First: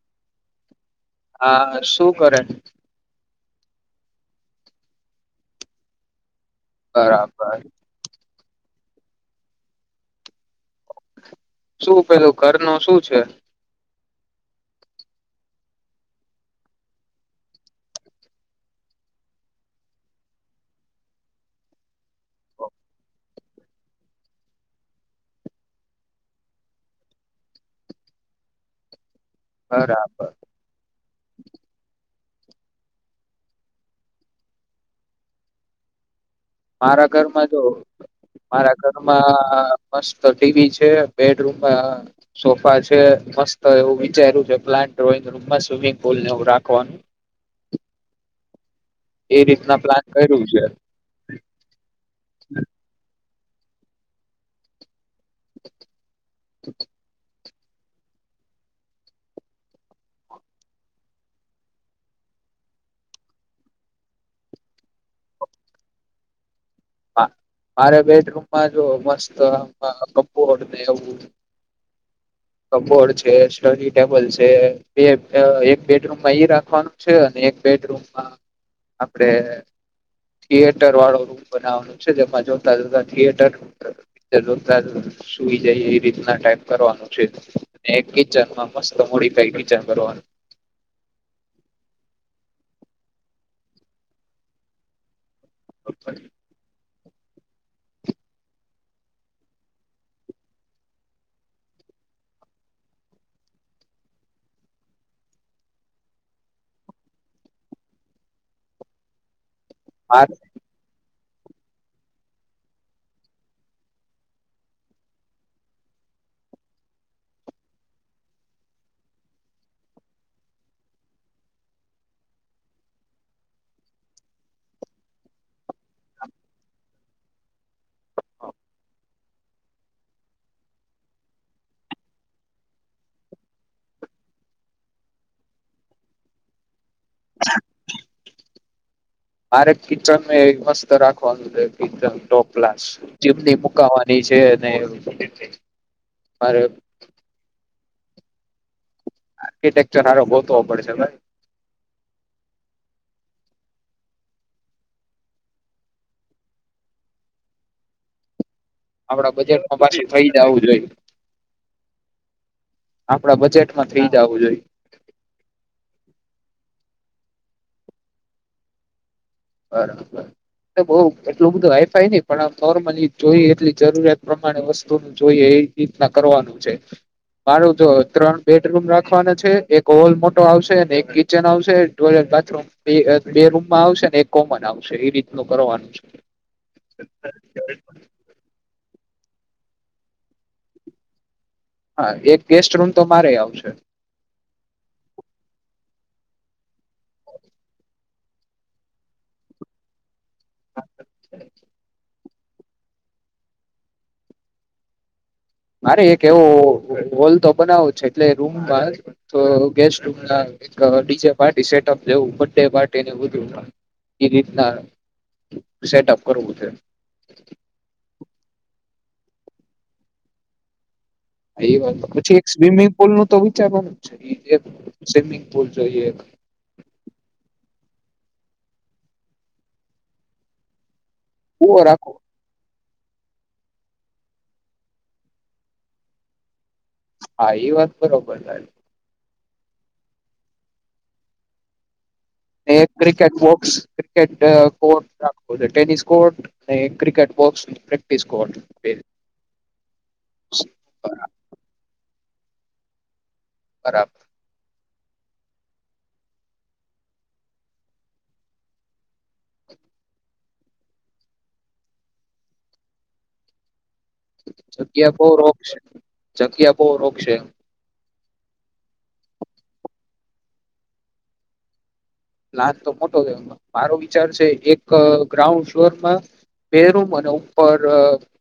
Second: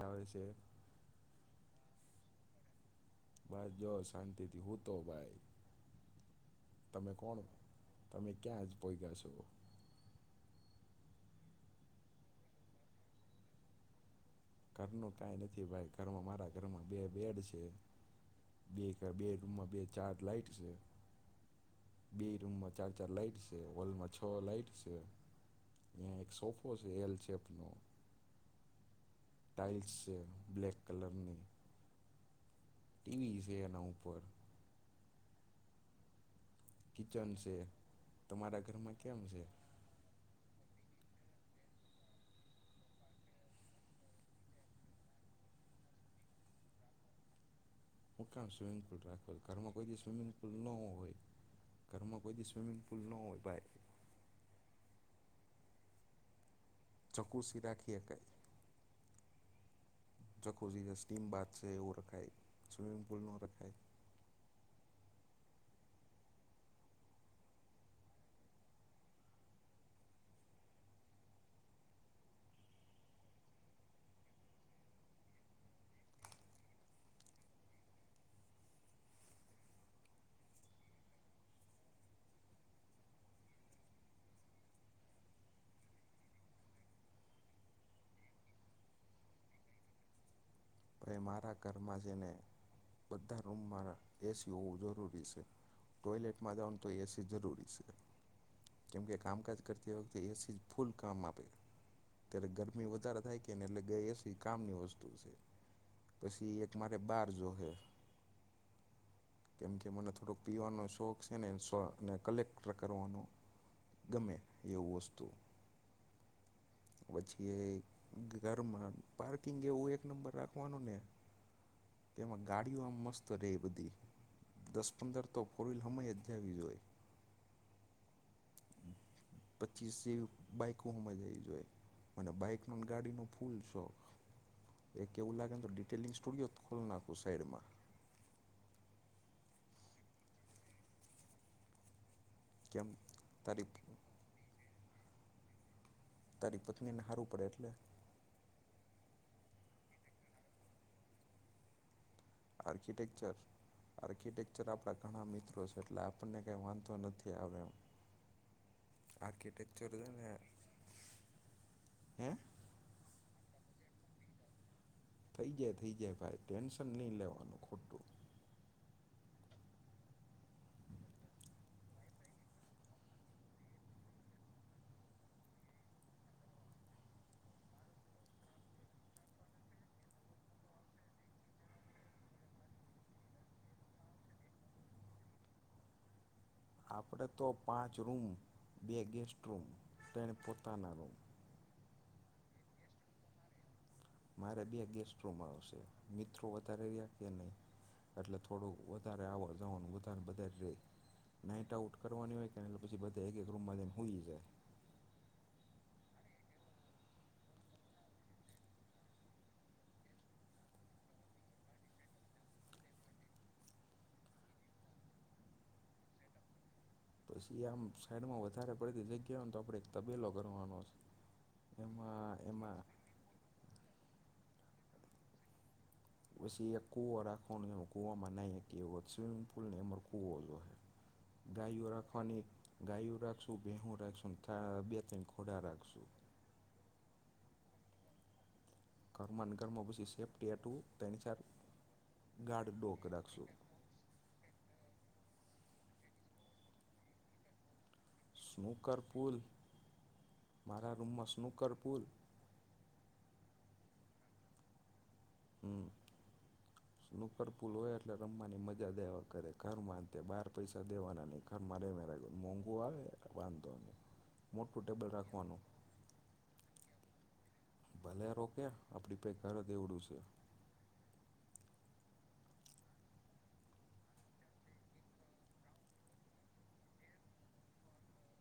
આવે છે. હા, શું કરે? બાર જો, શાંતિથી હુંતો ભાઈ. તમે કોણ, બરાબર તમે ક્યાં જ પોયગા છો શું પેલું ઘર ન શું છે? ઘરનું કઈ નથી ભાઈ ઘરમાં મારા ઘરમાં બે બેડ છે બે બે રૂમમાં બે ચાર લાઈટ છે બે રૂમમાં ચાર ચાર લાઈટ છે હોલમાં છ લાાઈટ છે એક સોફો છે એલ ટાઈલ્સ છે બરાબર બ્લેક કલરની. ટીવી એ છે એના ઉપર. મારા કિચન ઘરમાં છે જો તમારા મારા કેમ છે ઘરમાં મસ્ત ટીવી છે બેડરૂમ સોફા છે મસ્ત એવું વિચાર્યું છે પ્લાન ડ્રોઈંગ રૂમમાં સ્વિમિંગ પુલને એવું રાખવાનું. હું કામ સ્વિમિંગ એ ઘરમાં રીતના કોઈ દી પ્લાન સ્વિમિંગ કર્યું પુલ છે નો હોય. ઘરમાં કોઈ દી સ્વિમિંગ પુલ નો હોય. બાય ચુસી રાખી શકાય ચકુસી એવ રખાયમ પુલ ન રાય મારે બેડરૂમમાં જો મસ્ત કપબોર્ડ ને એવું કપબોર્ડ છે સ્ટડી ટેબલ છે બે એક બેડરૂમમાં ઈ રાખવાનું છે અને એક બેડરૂમમાં આપડે થિયટર વાળો રૂમ. બનાવાનું છે જેમાં જોતા જોતા થિયટર જોતા સુઈ જાય એ રીતના ટ કરવાનું છે કિમાં મસ્ત મોડીઈ કરવાનું ભાઈ એ મારા ઘરમાં જઈને બધા રૂમમાં એસી હોવું જરૂરી સે. ટોયલેટમાં જાવાનું તોય એસી. કામકાજ કરતી વખતે ફલ કામ આપે ત્યારે ગરમી વધારે થાય કેને એટલે એસી કામની વસ્તુ સે. પછી એક મારે બાર જોશે કેમ કે મને મારે થોડોક પીવાનો શોખ છે ને સો ને કલેક્ટ કરવાનું ગમે એવું વસ્તુ, પછી ઘરમાં પાર્કિંગ એવું એક નંબર રાખ વાનોને કે એમાં ગાડીયું આમ મસ્ત રેય બધી, દસ પંદર તો ફોર વ્હીલ તો હમાઈ જ જવી જોઈ. પચીસ જેવી બાઈકો હમાઈ જાવી જોઈ. મને બાઈક નું ને ગાડી નું ફૂલ શોખ. એક કેવલા કેુ ડિટેલિંગ સ્ટુડિયો ખોલ નાખો. સઈડમાં મારે કિચને એક મસ્ત રાખવાનું છે, કિચન ટોપ ક્લાસ કેમ જીમની તારી મુકાવાની છે. ન એવું તારી પત્ની ને હારું પડે એટલે આર્કિટેક્ચર હારો ગોતવો પડશે હો ભાઈ આર્કિટેકચર આર્કિટેકચર આપડા ઘણા મિત્રો છે એટલે આપણને કઈ વાંધો આવે એમ નથી. આપડા બજેટમાં પાછી થઈ જાવું જોઈ. હે આપડા બજેટ માં થઈ જાવું જોઈ. થઈ જાય થઇ જાય ભાઈ ટેન્શન નઈ લેવાનું ખોટું. બરાબર, ને બોવ એટલું બધું વાઇફાઈ નહી પણ આ નોર્મલી જોઈ એટલી જરૂરિયાત પ્રમાણે વસ્તુનું જોઈએ એ રીતના કરવાનું છે. મારું જો ત્રણ બેડરૂમ રાખવાનું છે. એક હોલ મોટો આવશે એક કિચન આવશે ટોયલેટ બાથરૂમ બે રૂમમાં આવશે ને એક કોમન આવશે એ રીતનું કરવાનું છે. આપડે તો પાંચ રૂમ બે ગેટ તે પોતાના રૂમ હા, એક ગેસ્ટ રૂમ તો મારે આવશે. મારે બે ગેસ્ટ રૂમ આવશે. મિત્રો વધારે રયા કે નહીં એટલે થોડું વધારે આવવા જવાનું. કાર બદલ રહે નાઇટ આઉટ કરવાની હોય કે એટલે પછી બધા એક એક રૂમમાં હોય છે. મારે એક એવો હોલ તો બનાવ છે, એટલે રૂમમાં ગેસ્ટ રમ એક ડીજે પાર્ટી સેટઅવું બે પાર્ટીને બધું એ રીતના સેટઅપ કરવું છે. પછી આમ સાઈડમાં વધારે પડેતી જગ્યાને તો આપડે એક તબેલો કરવાનો છે. એ વાત એમાં પછી એક એમાં સ્વિમિંગ પુલ નું તો વિચાર બન જ છે. એક સ્વિમિંગ પુલ છે. પછી એક કૂવો રાખવાનું. કુવામાં ન વત સ્વિમિંગ પુલ ને અમર કુવો જો કુવો દાયઓ રાખો રાખવાની ગાયું રાખશું, બેહો રાખશું અબત ઘોડા રાખશું. હા, એ વાત બરોબર તારી. ઘરમાંની ઘરમાં પછી સેફ્ટ એટું તેની સારું ક્રિકેટ બોક્સ, ક્રિકેટ કોર્ટ રાખવું ટેનિસ કોર્ટ અને cricket box court snooker pool મારા રૂમમાં સ્નુકર પુલ બરાબર. હમ નુકરપુલ હોય એટલે રમવાની મજા દેવા કરે ઘર બાર પૈસા દેવાના નઈ ઘર માં ર મોંઘુ આવે વાંધો મોટું ટેબલ જગ્યા બો રાખવાનું રોક્ષ જગ્યા બો રોક્ષશે. ભલે રોકે આપડી પ ઘર દેવડું છે. લાથ તો મોટો થમાં મારો વિચાર છે, એક ગ્રાઉન્ડ ફ્લોરમાં બે રૂમ અને ઉપર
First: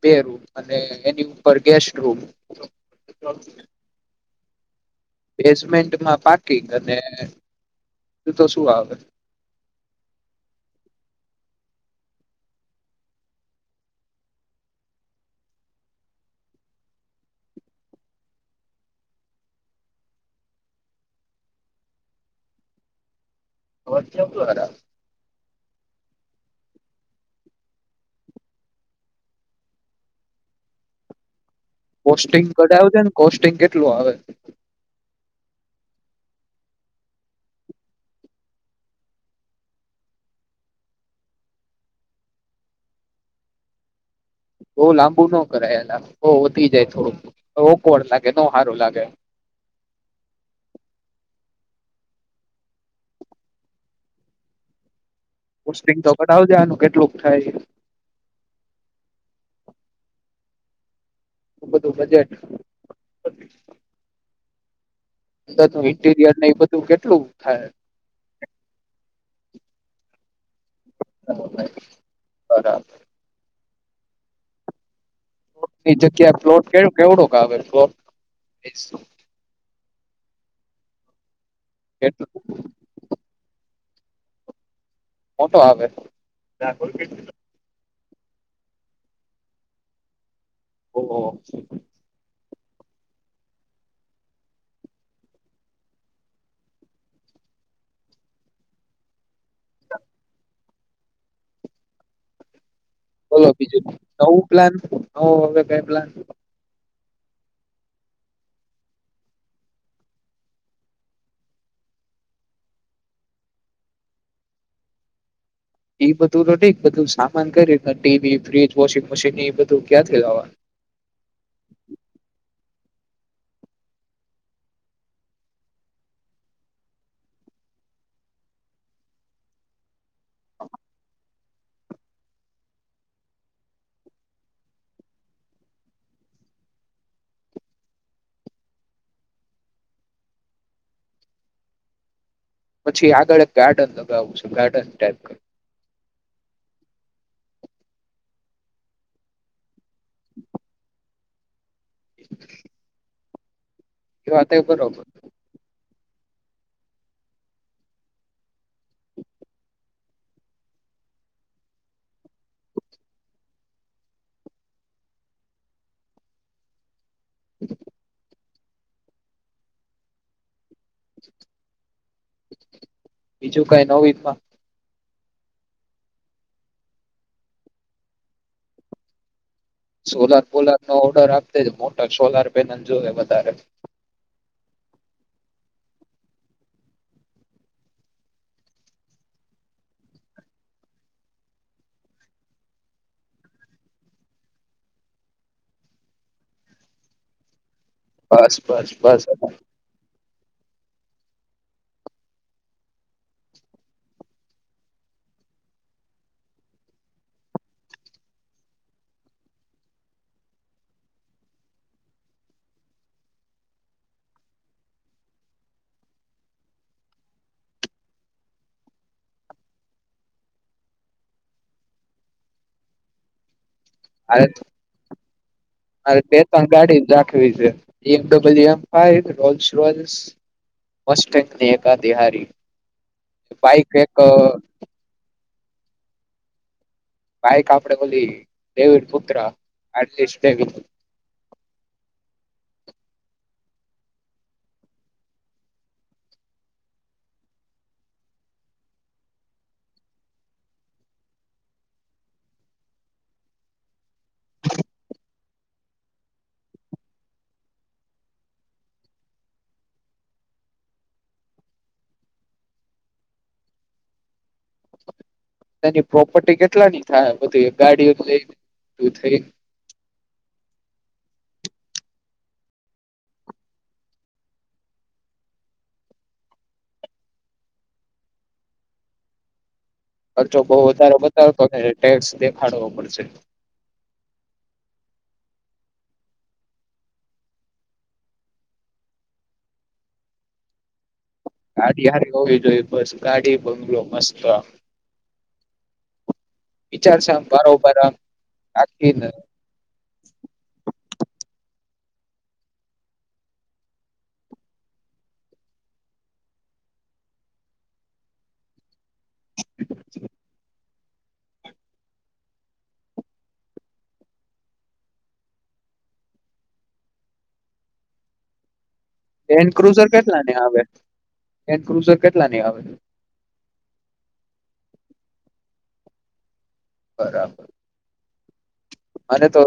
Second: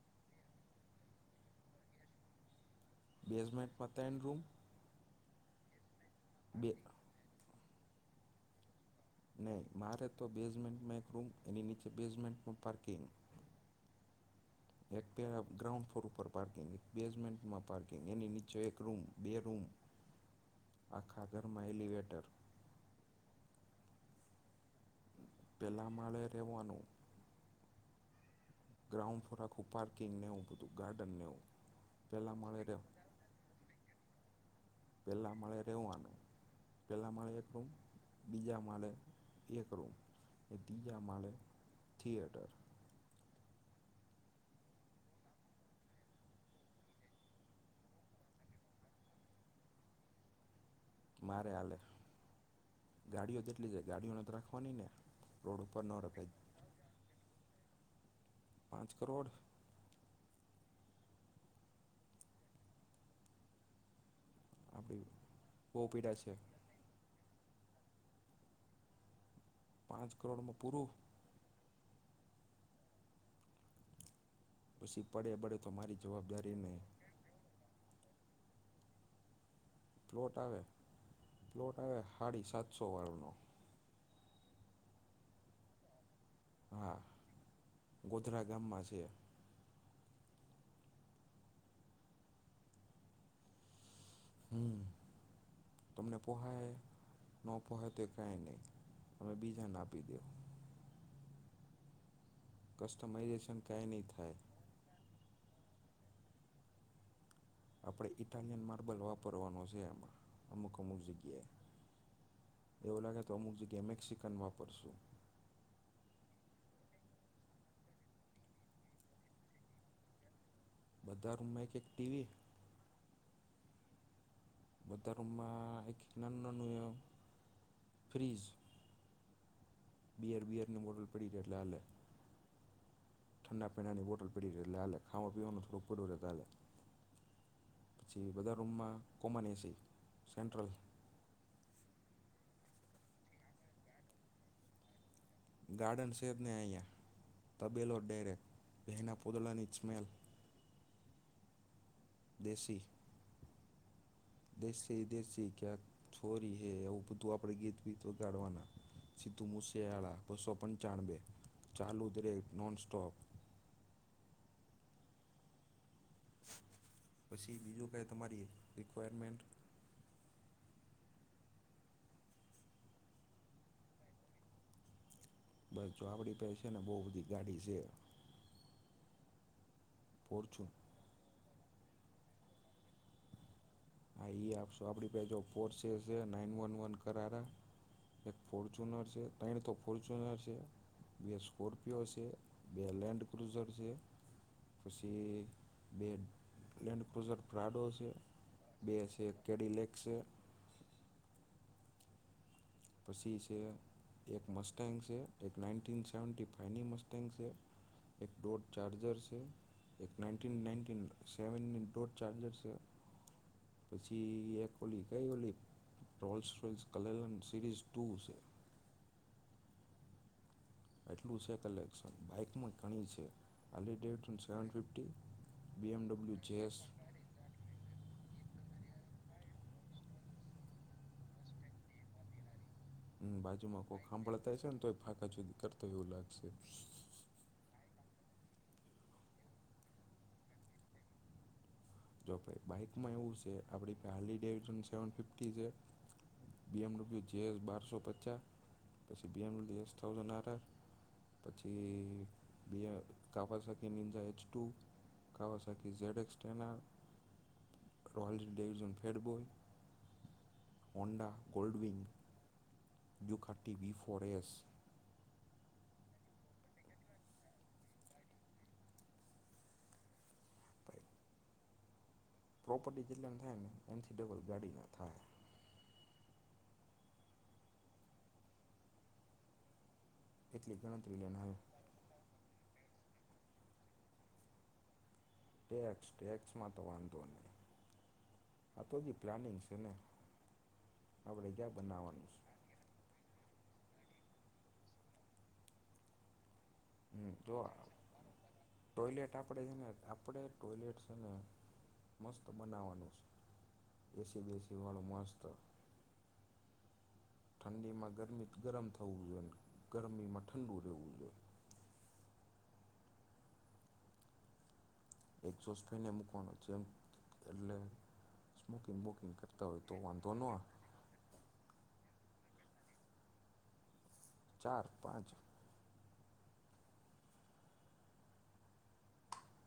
બે રૂમ અને એની ઉપર ગેસ્ટ રૂમ. બેઝમેન્ટમાંતા રૂમ બેઝમેન્ટમાં પાર્કિંગ બે અને તો શું આવે નહી મારે તો બેઝમેન્ટમાં એક રૂમ એની નીચે બેઝમેન્ટમાં પાર્કિંગ ગ્રાઉન્ ફ્લોર્કંગ બેમે પ્કિંગ એનીચ એક રૂમ બે રૂમ આખા ઘરમાંટ અરુંરા પેલા માળે રવાનું ગ્રાઉન્ડ આખું પાર્કિંગનેવું બધું ગાર્ડનવ કોસ્ટિંગ કઢાવ છે ને કોસ્ટિંગ કેટલું આવે પેલા મળે રહેવાનું પેલા મળે એક રૂમ બીજા માળે એક રૂમ ત્રીજા માળે થિયેટર બહ લાંબુ ન કરાયેલા બઉ વધી જાય થોડું ઓકોડ લાગે ન સારો લાગે મારે હાલે ગાડીઓ જેટલી છે ગાડીઓને તો રાખવાની ને રોડ ઉપર ન પુિ તો રખાય આવજ આનું કેટલુંક થાય પાંચ કરોડ બધું બજેટ અડી બધાું ઇન્ટીરિયર ને એ બધું કેટલું હાય પાંચ કરોડમાં પૂરરો [unintelligible] [inaudible] તો ની મારી જગ્યા જવાબદારી પ્લોટ નહીં કેવું કેવડું કે, આવે પ્લોટ. [inaudible] [inaudible] કેટલો [unintelligible] [unintelligible] હા [inaudible] ગોધરા ગામમાં છે. ઓહ! ઓહ. [unintelligible] બોલો કસ્ટમાઇઝેશન બીજું, કાંઈ નહીં થાય નવું પ્લાન. [unintelligible] આપણને ઈટાલિયન માર્બલ વાપરવાનો છે. એમાં અમુક અમુક જગ્યાએ એવું લાગે તો અમુક જગ્યાએ મેક્સિકન વાપરશું. એ બધું તો ઠીક. બધું સામાન કઈ રીતના ટીવી, ફ્રીજ, વોશિંગ મશીન. એ બધું ક્યાંથી લાવાના? બધા રૂમમાં એક-એક ટીવી. બધા રૂમમાં એક-એક નાનું નાનું ફ્રીજ. બિયાર બિયરની બોટલ પડી એટલે હાલે. ઠંડા પેણાની બોટલ પડી એટલે આલે. ખાવા પીવાનું થોડું પડું રહે. પછી બધા રૂમમાં કોમન એસી સેન્ટ્રલ. પછી આગળ એક ગાર્ડન લગાવવું છે. Garden type. ગાર્ડન છે જ ને અહીંયા. તબેલો ડાયરેક્ટ, એના પોતળા ની સ્મેલ. દેશી. એ વાત એ બરોબર દેશી દેશી ક્યાં? છોરી હે એવું બધું આપે ગીતીત વગાડવાના. સીધું મુસેળા બસો પંચાનવે, ચાલુ દરેક નોન સ્ટોપ. પછી બીજું કઈ તમારી? રિક્વાયરમેન્ટન્ટ. [inaudible] બીજું કઈ નવવી માં? બસ, જો આપડી પાહે છે ને બહુ બધી ગાડી છે. સોલાત ફોર્ચ્યુન બોલાદ નો ઓર્ડર આપ. મોટા સોલાર પેનલ જોવે વધારે. હા આપશો આપડી ફોર્સે છે નાઈન વન વન કરારા એક ફોર્ચુનર છે. ત્રણ તો ફોર્ચુનર છે. બે સ્કોર્પિયો છે. બે લેન્ડ કુઝર છે. પછી બે લેન્ ક્રુઝરાડો બસ. બસ બે બસ છે કેડીલેક છે. પ એક મ છે. એક ના સેવ ફની મ છે. એકો ચાર્જર છે. એક ના ના સેવની ચાર્જર છે. પછી એક ઓલી કઈ ઓલીલ્. સિરીઝ ટુ છે. એટલું છે કલેક્શન બાઇકમાં ઘણી છે. અલી ડેટ મારે સેવન ફિફ્ટી બી બે એમડબલ્યુ જે ત્રણ એસ. ગાડી રાખવી છે [unintelligible] હમ બાજુ બાઈક એક માં [inaudible] [inaudible] બાઈક આપડે પેલી ડેવિડ પુત્ર [unintelligible] જો ભાઈ બાઈકમાં એવું છે, આપડી હડેવન સેવન ફિફ્ટી છે, બી એમ ડબલુ જેસ બારસો પચાસ પછી B M blue S thousand R R પછી બ Kawasaki Ninja H two Kawasaki Z X ten R [inaudible] [inaudible] એની પ્રોપટી કેટલાની થાય સે બધી ગાડીઓ લય થઈ [unintelligible] ખરચો જો બો એટલી વધારે ગણતરી લઈને આવ્યો બતાવતો ટેક્સ દેખાડવો મળ સે ટેક્સ ટેક્સમાં તો વાંધો નહી આ તો જે પ્લાનિંગ છે ને આપણે ક્યાં ગાડી બનાવવાનું હારી છે હોવી જોઈએ બસ ગાડી બંગલો મસ્ત વિચાર છે હ આમ જો બારોબાર આમ આખી ટોયલેટ આપણેે છે, ને આપણે ટોલેટ છે, ને મસ્ત બનાવાનું છે, એસી બેસી વાળું મસ્ત ઠંડીમાં ગરમી ગરમ થવું જોઈએ, ગરમીમાં ઠંડુ રહેવું જોઈએ [unintelligible] એન હોય તો ક્રુઝર વાંધો ન કેટલા ની આવે એન ક્રુઝર કેટલા ની આવે ચાર પાંચ બરાબર અને તો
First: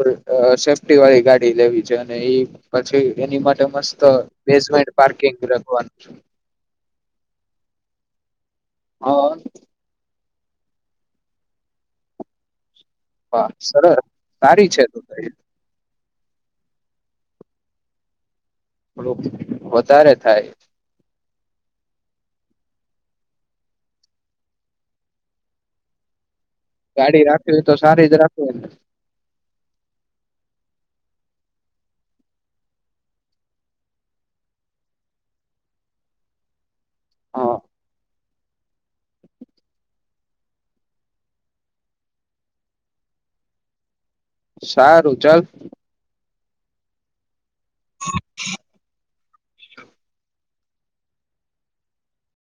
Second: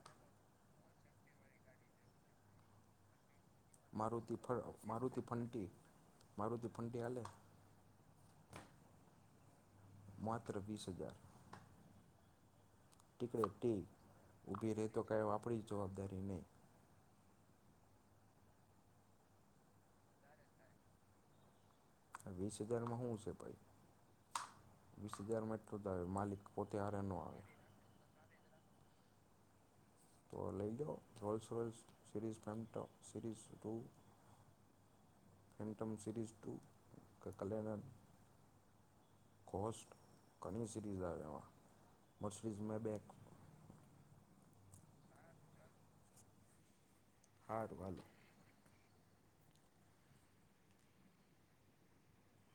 સેફ્ટી વાળી ગાડી લેવી છે અને એ પછી એની મસ્ત મારુતિ ફ બેઝમેન્ટ મારુતિ પાર્કિંગ ફંટી લખવાનું [unintelligible] હા. માત્ર વીસ હજાર. ટીકડે વાહ ટીક. સરસ સારી ઊભી છે રહે તો કાંઈ ગાડી. આપણી જવાબદારી નહીં [unintelligible] વધારે થાય. વીસ હજારમાં હુ સે ભાઈ, વીસ હજારમાં એટલું જ આવે માલિક. પોતે હારે ન ગાડી આવે રાખવી હોય તો સારી જ રાખ ખું ને. તો લઈ લો Rolls Royce, series Phantom, series two, Phantom series two. હા [unintelligible] કોસ્ટ ઘણી સિરીઝ આવે એમાં. મર્સીડિઝ માંએ બેક સારું ચાલ. હારું હાલો.